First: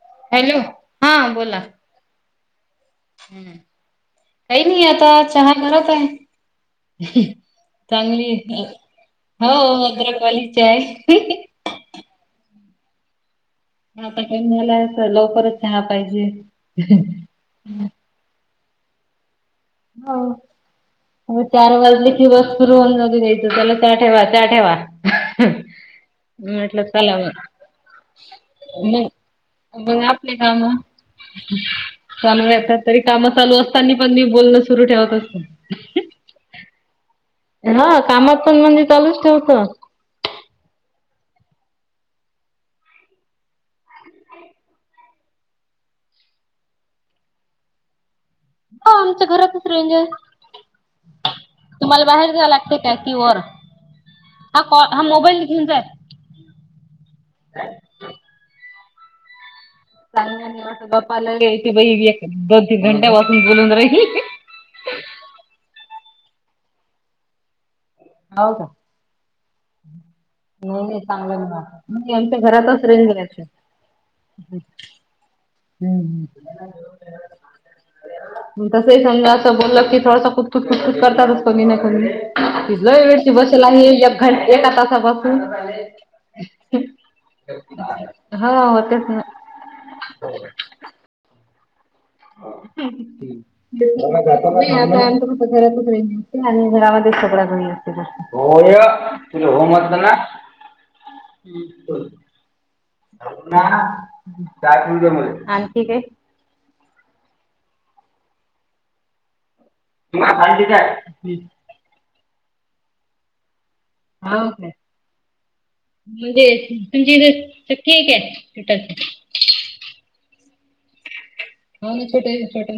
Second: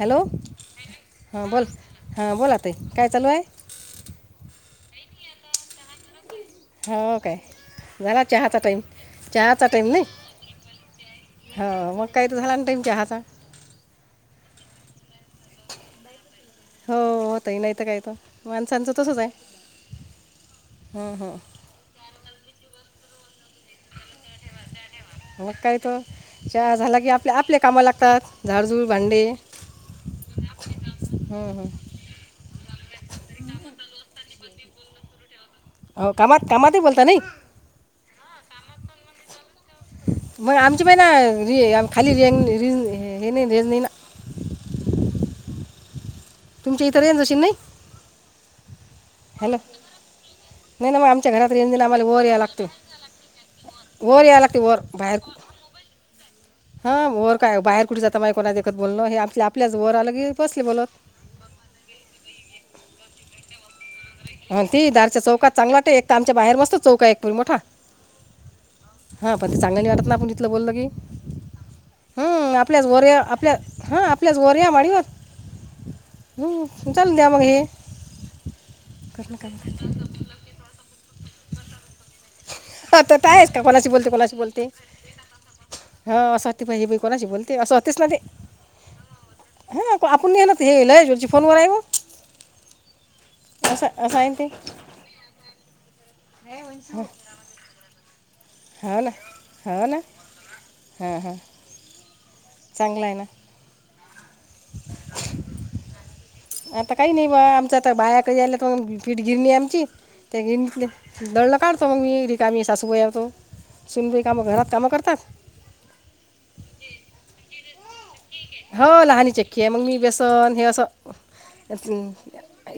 Hello हां बोल हां बोला. ताई काय चालू आहे हम् काही नाही आता चहा करत आहे. हो काय. झाला चांगली चहाचा टाईम हो चहाचा टाईम नाही भद्रकवाली चाय आहे. हो मग काहीत झालं ना टाईम चहा चा. म आता काय मला लवकरच चहा पाहिजे. हो हो तही नाहीत काय त माणसांच तसच हाय. हो चार वाजलेची बस सुर होऊन जात. [unintelligible] त्याला चा ठेवा चा ठेवा. मग काय त चहा म्हटलं झाला की चला आपल्या मग आपल्या कामा लागतात झाडजूळ भांडे. बर आपले काम. हं, हं. चालेतात तरी काम चालू असतानी पण मी बोलणं सुरू ठेवत असत. हो कामात कामातही बोलता नई. हा कामात पण म्हणजे चालूच ठेवतं. मग आमची बाई ना र खाली र र हे नाही रेंज नाही ना [inaudible] तुमच्या इत रेंज अशी नई. हो आमच्या घरातच रेजय! नाही ना मग आमच्या घरात रेंज नाही ना आम्हाला तुम्हाला वर बाहेर यायला जायाय लागते लागतय काय की वर? वर यायला लागते हा वर कॉ हा बाहेर मोबाईल घेऊन जाय. हा वर काय बाहेर कुठे जाता माया कोणादेखत बोलण हे आम [unintelligible] गप्पा लागले की बाई मी दोन, तीन घंट्यापासून बोलून राहीले ह ती दारच्या चौकात चांगला एक तर आमच्या बाहेर मस्त चौक एक परी मोठा. हौ का. हां पण ते चांगलं नाही वाटत ना आपण इथलं बोललं नाही की नाही चांगलय म्हणा आमच्या घरातच रेंज ह आपल्याच गोर या माडीवर ह् चालू द्या मग हे. [unintelligible] करणं असं काम बोललं की थोडासा कुटकुट कुटकुट करतातच कोणी ना कोणी. हा तिथलाही तर वेळशी काय आहेस का बसेल कोणाशी आहे बोलते घं कोणाशी बोलते एका तासापासून. हां असं वाटते पाहिजे बाई कोणाशी बोलते हा होतेच ना. हा आपण ना ते येल फोनवर आहे म [inaudible] असं आहे ना ते आणि घरामध्ये सगळ्या घरी येतो ग. होय हो ना तुला हो म्हणलं ना. हां हां चांगलं आहे ना आणखी काय. आता काही नाही बा आमच्या आता बायाका यायला त मग पीठगिरनिम. हो [unintelligible] दळलं काढतो मग मी रिकामी सासूबाईतो. सुनबाई कामं काय घरात कामं करतात. म्हणजे तुमच्या इथ चक्की हाय काय हो पिठाची. लहानी चक्की आहे मग मी बेसन हे असं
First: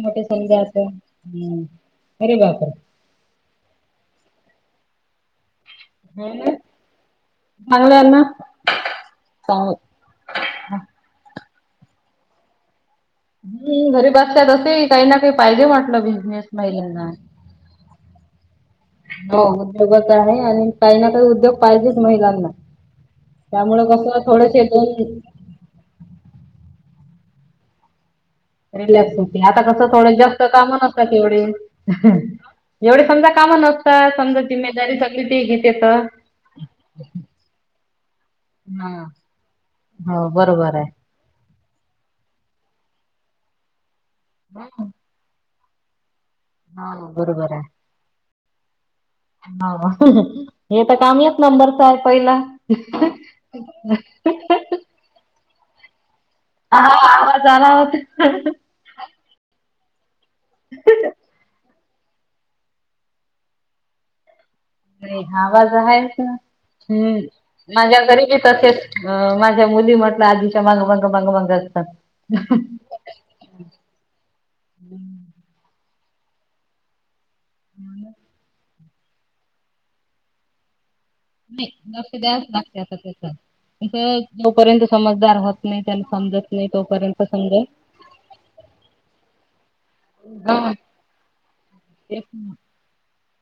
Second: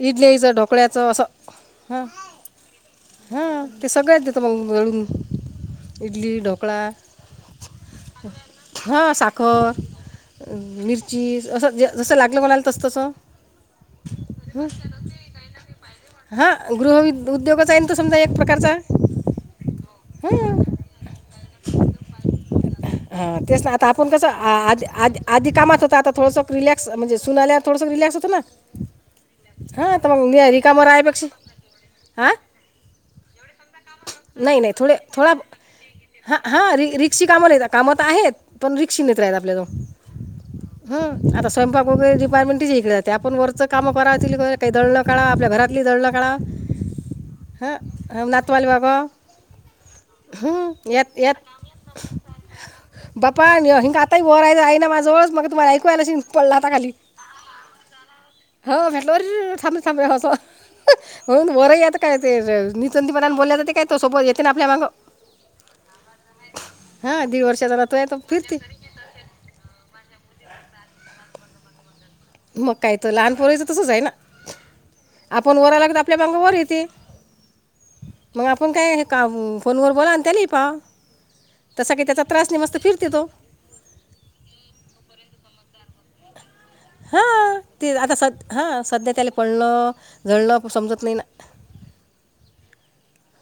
मोठे समजा ढोकळ्याचं असं हम्म. हं. अरे बापरे हा ते सगळ्याच देतं मग दळून हो इडली, ना ढोकळा. चांगलं आहे ना हा साखर, चांगलं मिरची असं जे जसं लागलं कोणाला तस तसं हम घरीबासल्या तसही काही ना काही पाहिजे म्हटलं बिजनेस महिलांना. त समजा एक प्रकारचा हो उद्योगच आहे हां आणि काही ना काही उद्योग पाहिजेच महिलांना. हा तेच ना त्यामुळे आता आपण कसं आ थोडेसे आ दोन आधी कामात होत आता थोडस म्हणजे सून आल्यावर थोडस रिलॅक्स. होतं ना रिलॅक्स होते आता कस हां तर थोडे मग जास्त नि- काम रिकामं नसतात राहायपेक्षा एवढे हां एवढे समजा कामा नसतात समजा जिम्मेदारी सगळी ते घेतेेत. हा हा रस्के काम नाही आता. कामात आहेत हा पण हो बरोबर आहे. [unintelligible] हम्म आता स्वयंपाक वगैरे डिपार्टमेंट तिच्याकडं आपण वरच काम करा त काही दळलं कळा आपल्या घरा आपली दळण कळा हा बरोबर आहे. [unintelligible] बाबा ह हे तर काम एक नंबरचय पहिला. बाप्पा हिंग आताही घोराय आहे ना माजा जवळ च् मग तुम्हाला ऐकू आलं असण पडला आता हा खाली आवाज आला होता. हो [unintelligible] म्हणून वर येत काय ते [unintelligible] आवाज आहे का? हां दीड वर्षाचा नातू माझ्या आहे तो घरी फिरते तसेच माझ्या मुली म्हटलं आधीच्या माग माग, माग, माग मग काही त लहानपोरीच तसच आहे ना, आपण वरा लागत [unintelligible] मग आपण काय का फोनवर बोला आणि त्यालाही पाव नाही लक्ष द्याच लागते तो त्याच त जोपर्यंत समजदार होत नाही. समंद हा ते आता सध हा सध्या त्याला पळण हा [unintelligible] समत नाही ना. तेच ना.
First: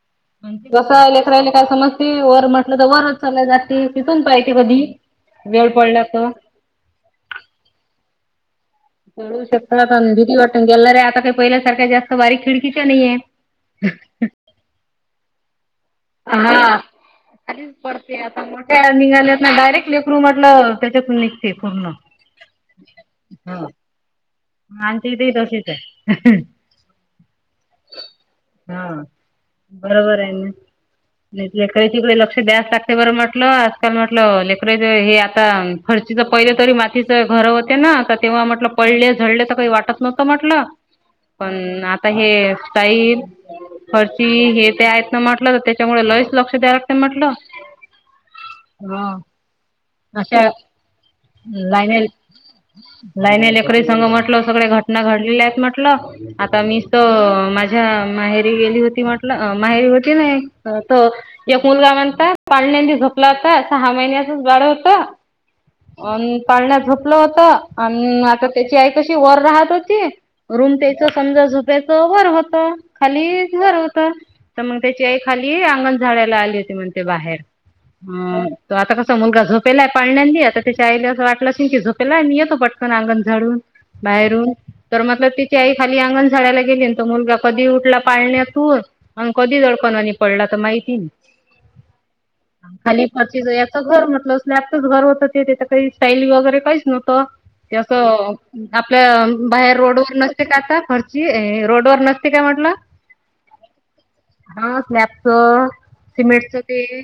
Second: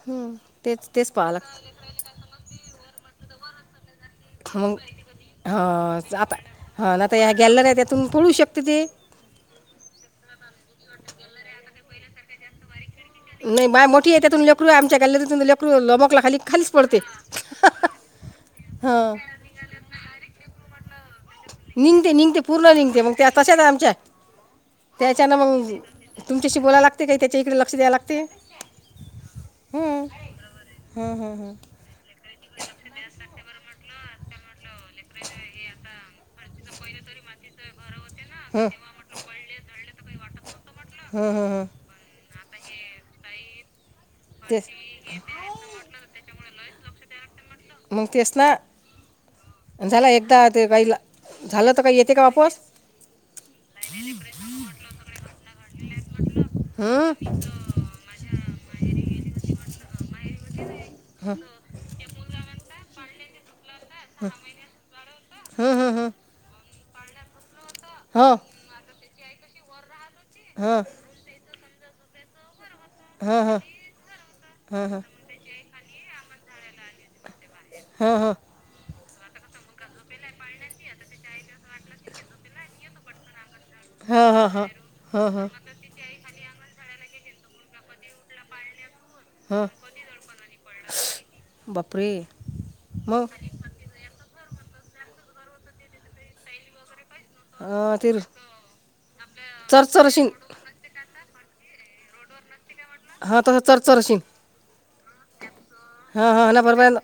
हं, तेच तेच कसं पाहावं लेकरायला काय लागतं समजते, वर म्हटलं तर वरच चालय जाती. मग हा तर आता हा आता या गॅलरी त्यातून पळू शकती पळू शकता आता काही पहिल्यासारख्या जास्त बारीक खिडकी नाही बाय मोठी आहे त्यातून लेकरू आमच्या गॅलरी तून लेक मोकला खाली खालीच हा पडते. खालीच पडते आता मोठ्या हां निघाल्यात ना डायरेक्ट लेकरू म्हटलं त्याच्यातून पूर्ण. निघते निघते पूर्ण निघते मग त्या तशच हा. आहे आमच्या आमच्या इथे त्याच्यान तसेच मग आहे. तुमच्याशी बोलाय लागते काही त्याच्या इकडे लक्ष द्याय लागते. हा हं. बरोबर आहे ना हं, हं, हं. लेकराच्या इकड लक्ष द्यास लागते बरं म्हटलं. म्हटलं लेकर हे आता फर्चीच पहिलं तरी माातीच घर होते ना तेव्हा म्हटलं पडलेच. वाटत नव्हत म्हटलं हं, हं, हं. पण आता हे स्टाईल फरची तेच हे ते आहेत ना म्हटलं तर त्याच्यामुळे लईच लक्ष द्याय लागत म्हटलं. मंग तेच ना हा झाला एकदा अशा ते बाईला झालं तर काही येते का वापस म्हटल सगळे घटना घडलेल्या आहेत म्हटलं, आता मीच अ हं? माझ्या माहेरी गेली होती. म्हटलं माहेरी ते नाही तो एक मुलगा म्हणता पाळण्यानी झोपला होता सहा महिन्याच बाळ होत. [inaudible] अन् पाळण्यात झोपलं होत आणि हो आता त्याची आई कशी वर राहत होती रूम हं, त्याच समजा झोप्याच वर होत. हं, खाली हं, घर होतं तर मग हं, हं. त्याची आई खाली अंगण झाडायला आली होती म्हणते बाहेर हं, हं. ह त आता कस मुलगा झोपेलाय पाळण्यांणी आता त्याच्या आईला असं वाटलं असेल की झोपेलाय आणि येतो पटकन अंगण झाडून हं, हं, बाहेरून हं. तर म हं, हं, तिची आई खाली अंगण झाडायला गेली. मुलगा कधी उठला पाळण्यात तून आणि कधी हं. दळकनवानी पडला तर माहिती बापरे खाली मग फरची याचं घर म्हटलं स्लॅपच घर होतं ते त्या काही स्टाईली वगैरे काहीच नवत ते आपल्या बाहेर रोडवरर चरचरशीन नसते का आता ख रोड वर नसते काय म्हटलं. हा तसं चरचरशील स्लॅबच सिमेंटच ते बरोबर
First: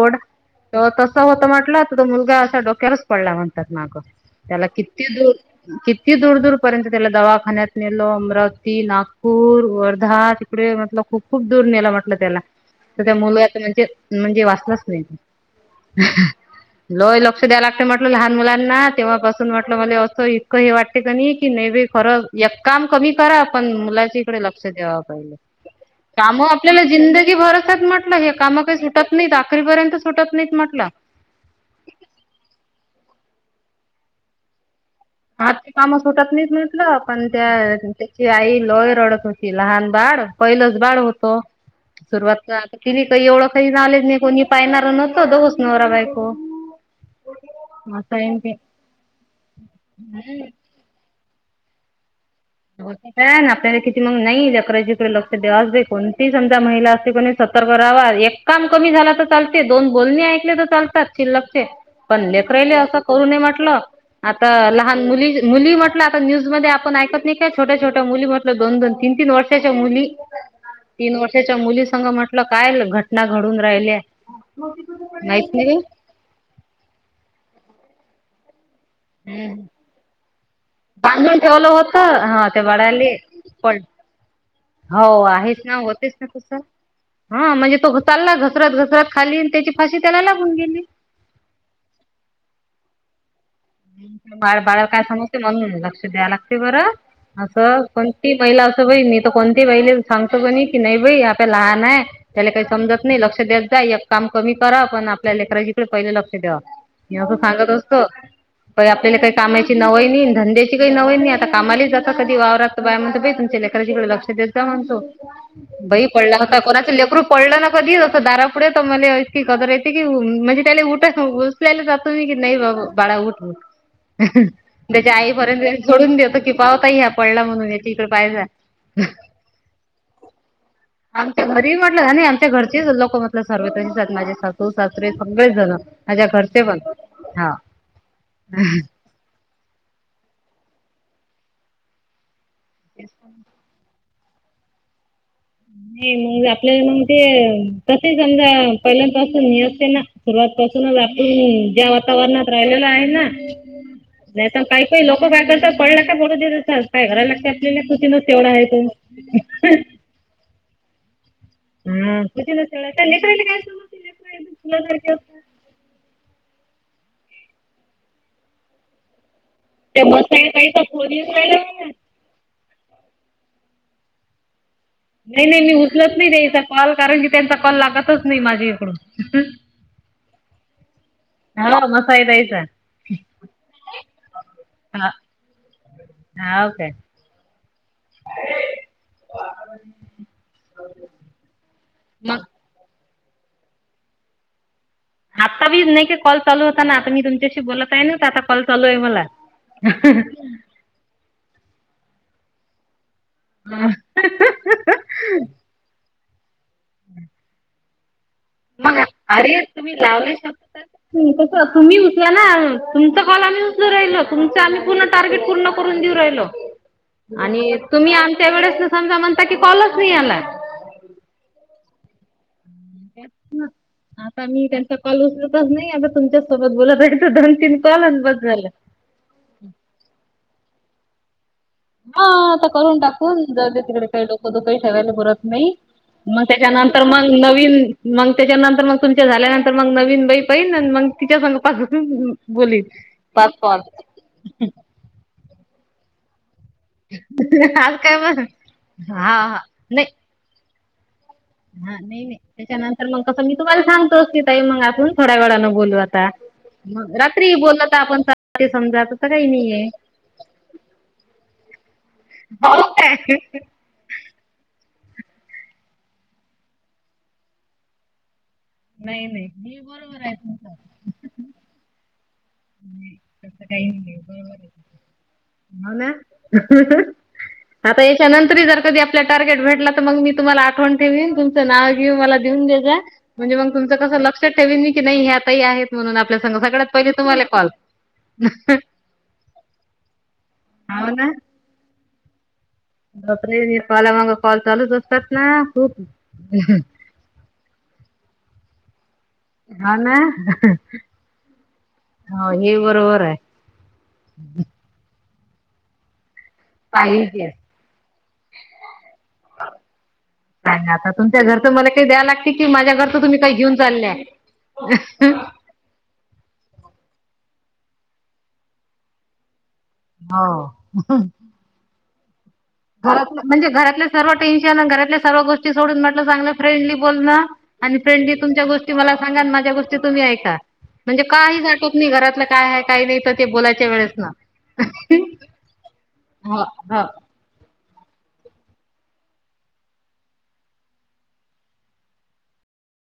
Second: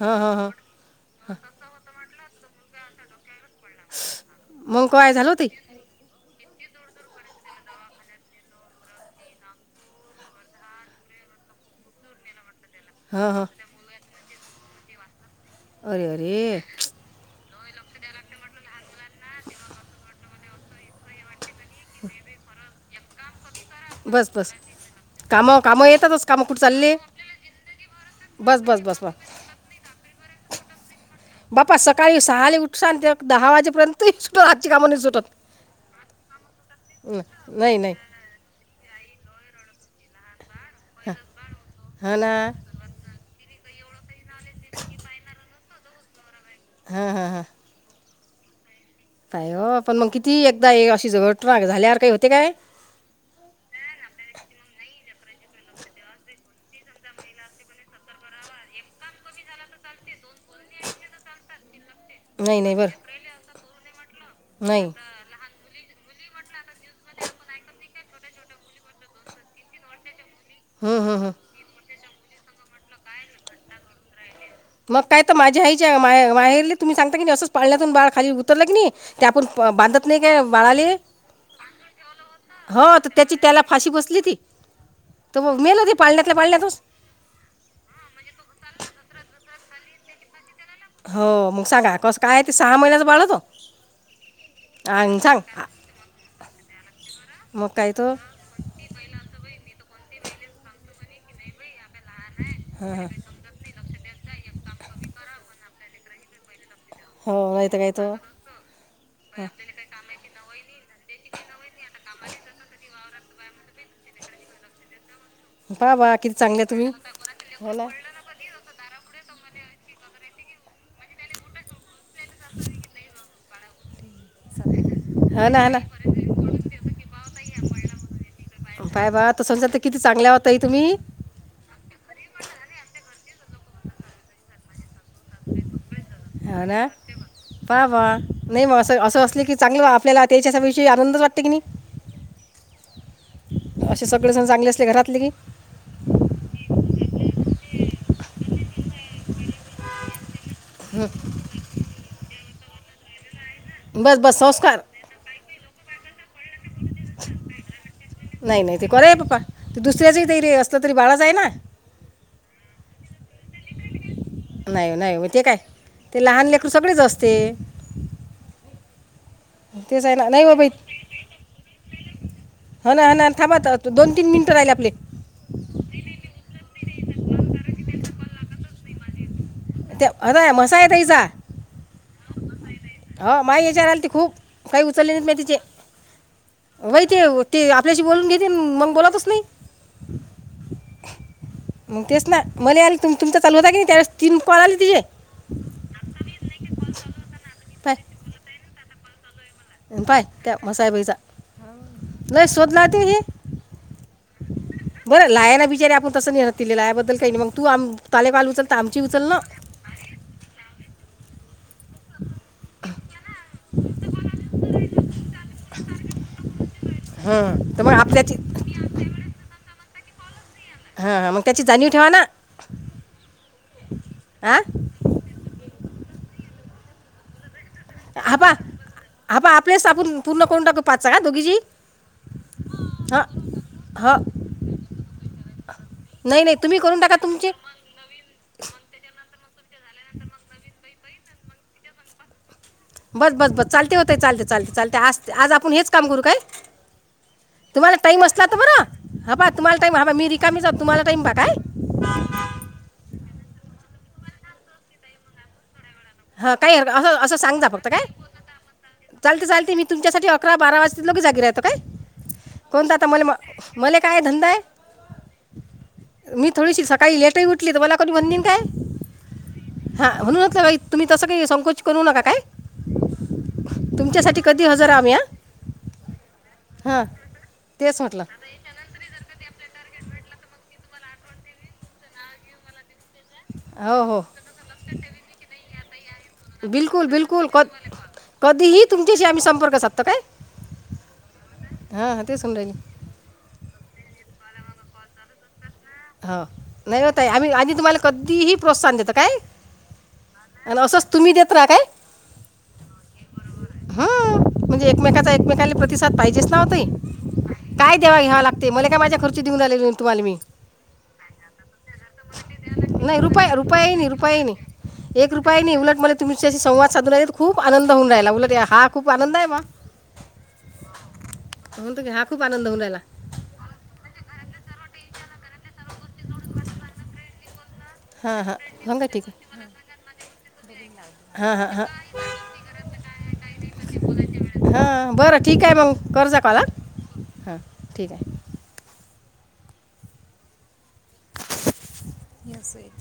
हां हां हां तर तस होत म्हटलं. मुलगा अस डोक्यावर पडला म्हणतात ना त्याला मग काय झालं किती होती क दूर दूर पर्यंत त्याला दवाखान्यात नेलो अमरावती, नागपूर, वर्धा तिकडे मल खूप खूप दूर नेला म्हटलं त्याला तर त्या हां हां मुलंता म्हणजे म्हणजे वाचलाच नाही. अरे अरे त्या्या म्हटलं लहान मुलांना तेव्हापासून वाट असं इतकं हे वाटते क की ने खरं एक काम कमी करा. पण मुलाच बस इकडे बस लक्ष द्यावा पाहिजे. कामं कामं येतातच काम कामं कुठं आपल्याला चालले जिंदगी भरसात म्हटलं हे काम बस काही बस बस सुटत बस नाहीत अखरीपर्यंत सुटत नाहीत म्हट ना बापा सकाळी सहाले उठसा ते दहा वाजेपर्यंत आज काम. हातची काम सुटत नाही म्हटलं न- पण त्या नाही नाही त्याची आई लय रडत होती लहान. बाळ पहिलंच बाळ होतो हां ना सुरुवात तिने काही ओळख. का नॉलेज नाही कोणी पाहिणार नव्हतो दोस नवरा बायको. हा हा ह असय न ते काय हो पण मग किती एकदा अशी झवट ना झाल्यार काही हो. ब पण आप क मग नाही जकडे जिकडे लक्ष द्यावाच कोणती समजा महिला असते कोणी सतर्क राहावा एककाम कमी झालं तर चालते दोन बोलणी ऐकले तर चालतात शिल्लक ते. पण लेकर नाही राहिले नाही असं बरं करु म्हटलं आता नाही लहान मुली मुली म्हटलं आता न्यूज मध्ये आपण ऐकत नाही का छोट्या छोट्या मुली म्हटल दोन दोन तीन तीन वर्षाच्या मुली हं, तीन हं, हं. वर्षाच्या मुली संघ म्हटलं काय घटना घडून राहिल्या. मग काय तर माहित माझ्या नाही आईच्या मा माहेरली तुम्ही सांगता की असंच पाळण्यातून बाळ खाली उतरलं क नाही. ते आपण बांधत नाही का बाळाले बांधून ठेवलं होतं हा त्या हो बाळाले त्याची त्याला पण फाशी बसली ती हो तर मग आहेच ना मेलं ते होतेच ना पाळण्यातल्या तसं. पाळण्यातच हा म्हणजे तो चालला घसरात घसरात खाली त्याची फाशी त्याला लाग हो मग सांगा कसं काय ते सहा महिन्याच बाळ. होतं बा बाळाला काय आणि समजते सांग आ- म्हणून लक्ष द्याय लागते बरं. मग असं काय तर कोणती महिला असं बा मी तर कोणती बहिले सांगतो कोणी की नाही बाई आपल्या लहान आहे. त्याला काही समजत नाही लक्ष द्याेत जाई एक काम कमी करा पण आपल्या लेकराजीकडे पहिले लक्ष द्या. मी असं हो नाही सांगत तर काय असतो. तर प आपल्याला काही कामाची नव नाही धंद्याची काही नव नाही आता कामाला जातात कधी वावराततं बायारे. तमच्या लेखरािककडे लक्ष देत जा म्हणतो. पहा बई बा किती पडला होता चांगले तुम्ही कोणाचं लेकरू पडलं हो नका ना दि असं दारा मला गदर ये क म्हठी [unintelligible] नाही बा बाळा उठ हो त्याच्या हो ना हो ना आईपर्यंत सोडून देतत की पावता ह्या पडला म्हणून याच्या इकड पाहिज बाय बा तो संमजा तर किती चांग आमच्या घरी म्हटलं आणि आमच्या घरचे लोक म्हट सर्व माझे सासू सासरे सगळेच जण माझ्या घरचे हो पण ना हा. पहा बा नाही मग असं असं असले की चांगलं आपल्याला त्याच्या सविषयी आनंदच वाटते की नाही. ते असे सगळे जण चांगले असले घरातले की. नाही मग आपल्याला मग ते तसे समजा पहिल्यापासून असते ना. सुरुवात पासूनच आपण ज्या वातावरणात राहिलेल आहे ना. बस बस नाही संस्कार काही काही लोक काय करतात पडला काय बोलू देत काय घरायला ला का आपल्याला कृतीनच तेवढा नाही आहे. नाही तो. ते करय पप् ते दुसऱ्याच तरी असलं तरी बाळाच आहे ना. हा क [unintelligible] न काय सम नाही नाही म ते काय ते लहान ल त सगळेच असते. ते तेच आहे ना नाही मसाई बाबा ताईचा फोन येऊन राहिला मला. होना होना. थांब दोन तीन मिनटं राहिला आपलं. नाही नाही मी उचलत नाही त्याचा कॉल कारण की त्यांचा कॉल लागतच नाही माझी इकडून. ते आताय मसाय तै जा. [unintelligible] ह माय याच्यावर आली ते खूप काही हा उचलले नाही तिचे. हाव काय. वहि ते ते आपल्याशी बोलून घेते मग बोलतच नाही. मग तेच ना मला आले त तुमचा चालू होता की नाही त्यावेळेस तीन पण आले तिथे. आता बी नाही का कॉल चालू होता ना आता मी तुमच्याशी बोलत आहे ना आता कॉल चालू आहे मला बाय त्या मसाबचा नाही शोधला ते ही. बरं लायाना बिचारीे आपण तस नेहत लायाबद्दल काही नाही मग तू तालेकाल उचल तर मग आमची उचल ना अरे तुम्ही लावले शकत तर कसं तुम्ही उचला ना तुमचा कॉल आम्ही उचलो राहिलो आम्ही पूर्ण टार्गेट पूर्ण कर ऊ राहिल हं आणि तर मग तुम्ही आपल्याची आमच्या वेळेस समजा म्हणता की कॉलच नाही आलात. हा हा मग त्याची जाणीव ठेवा ना ना आता हां मी त्यांचा कॉल उचलतच नाही आता तुमच्या सोबत बोलत आहे दोन तीन कॉल आणि बस हबा झालं. हबा आपलेस आपण पूर्ण कोण टाकू पाचचा का दोघीजी. हा आता करून टाकून जाऊदे तिकडे हां काही डोकं दोकंही ठेवायला बोलत नाही. मग नाही नाही तुम्ही करून त्याच्यानंतर टाका मग तुमचे नवीन मग त्याच्यानंतर मग तुम त झाल्यानंतर मग नवीन बाई पहिल मग तिच्या बोलीन. बस पाच बस बस कॉल. चालते होते चालते चालते चालते आज आपण हेच काम करू काय. आज तुम्हाला काय टाईम मग असला तर बर हा ह हा तुम्हाला टाईम नाही ह मी रिकामी तुम्हाला टाईम बघा. हा नाही नाही त्याच्यानंतर मग कसं मी तुम्हाला सांगतो की ताई मग आपण थोड्या वेळानं बोलू. आता. हा काय हर असं मग असं रात्री सांग जा बोललं फक्त तर काय आपण ते समजा तसं चालते काही चालते मी नाहीये. तुमच्यासाठी अकरा बारा वाजता लोके जागी राहते. काय हो कोणत आता काय म मला काय धंदा आहे. मी थोडीशी सकाळी लेटही उठली तर मला कध बनन काय? नाही नाही मी बरोबर आहे तुमचा. मी तसं काही संकोच करू नका काय. [unintelligible] तुमच्यासाठी कधी हजर आम्ही हां हो ना हां तेच आता म्हटलं याच्यानंतर जर कधी आपला टार्गेट भेटला तर मग मी तुम्हा आठव ठेन तुमच नाव घेऊन मला देऊन दे म्हणजे मग तुमच हो कसं हो लक्षात ठेन मी की नाही हे ताई आहेत. म्हणून आपल्या सं सगळ्यात बिलकुल पहिला तुम्हाला बिलकुल कॉल. कधीही तुमच्याशी आम्ही संपर्क साधतो काय हाव ना ह. [unintelligible] [unintelligible] कॉला मग कॉल चालूच असतात ना खूप हो नाही होत आम्ही आ तुम्हाला कधीही प्रोत्साहन देतात हा ना तुम्ही देत राहा हो हे बरोबर आहे. ह म्हणजे एकमेकाचा एकमेकाला प्रतिसाद पाहि तेच नाव्हत पाहिजे. काय देवा घ्यावा लागते मला काय माझ्या खर्ची देऊनले तुम्हाला मी. नाही आता तुमच्या घरचं मला काही द्याव लागते कि माझ्या घरच नाही तुम्ही रुपया काही घेऊन रुपयाही नाही चाललंय रुपयाही एक रुपया नाही उलट मला तुमच्याशी संवाद साधून खूप आनंद होऊन राहिला उलट हा खूप आनंद आहे म. हां की हा खूप आनंद होऊन राहिला घरात म्हणजे घरातले सर्व टेन्शन घरातल्या सर्व गोष्टी सोडट चां फ्रेंडली बोल आणि फ्रेंडली हां हां तुमच्या गोष्टी हां म का ठीक सांगा माझ्या गोष्टी तुम्ही ऐका. म्हणजे आहे हां काही हां जाटवत हां नाही घरातलं काय आहे काही नाही तर ते बोलायच्या वेळेस ना. हां बरं ठीक आहे मग करतजा कॉल हो हा हो. हां ठीक आहे. [inaudible]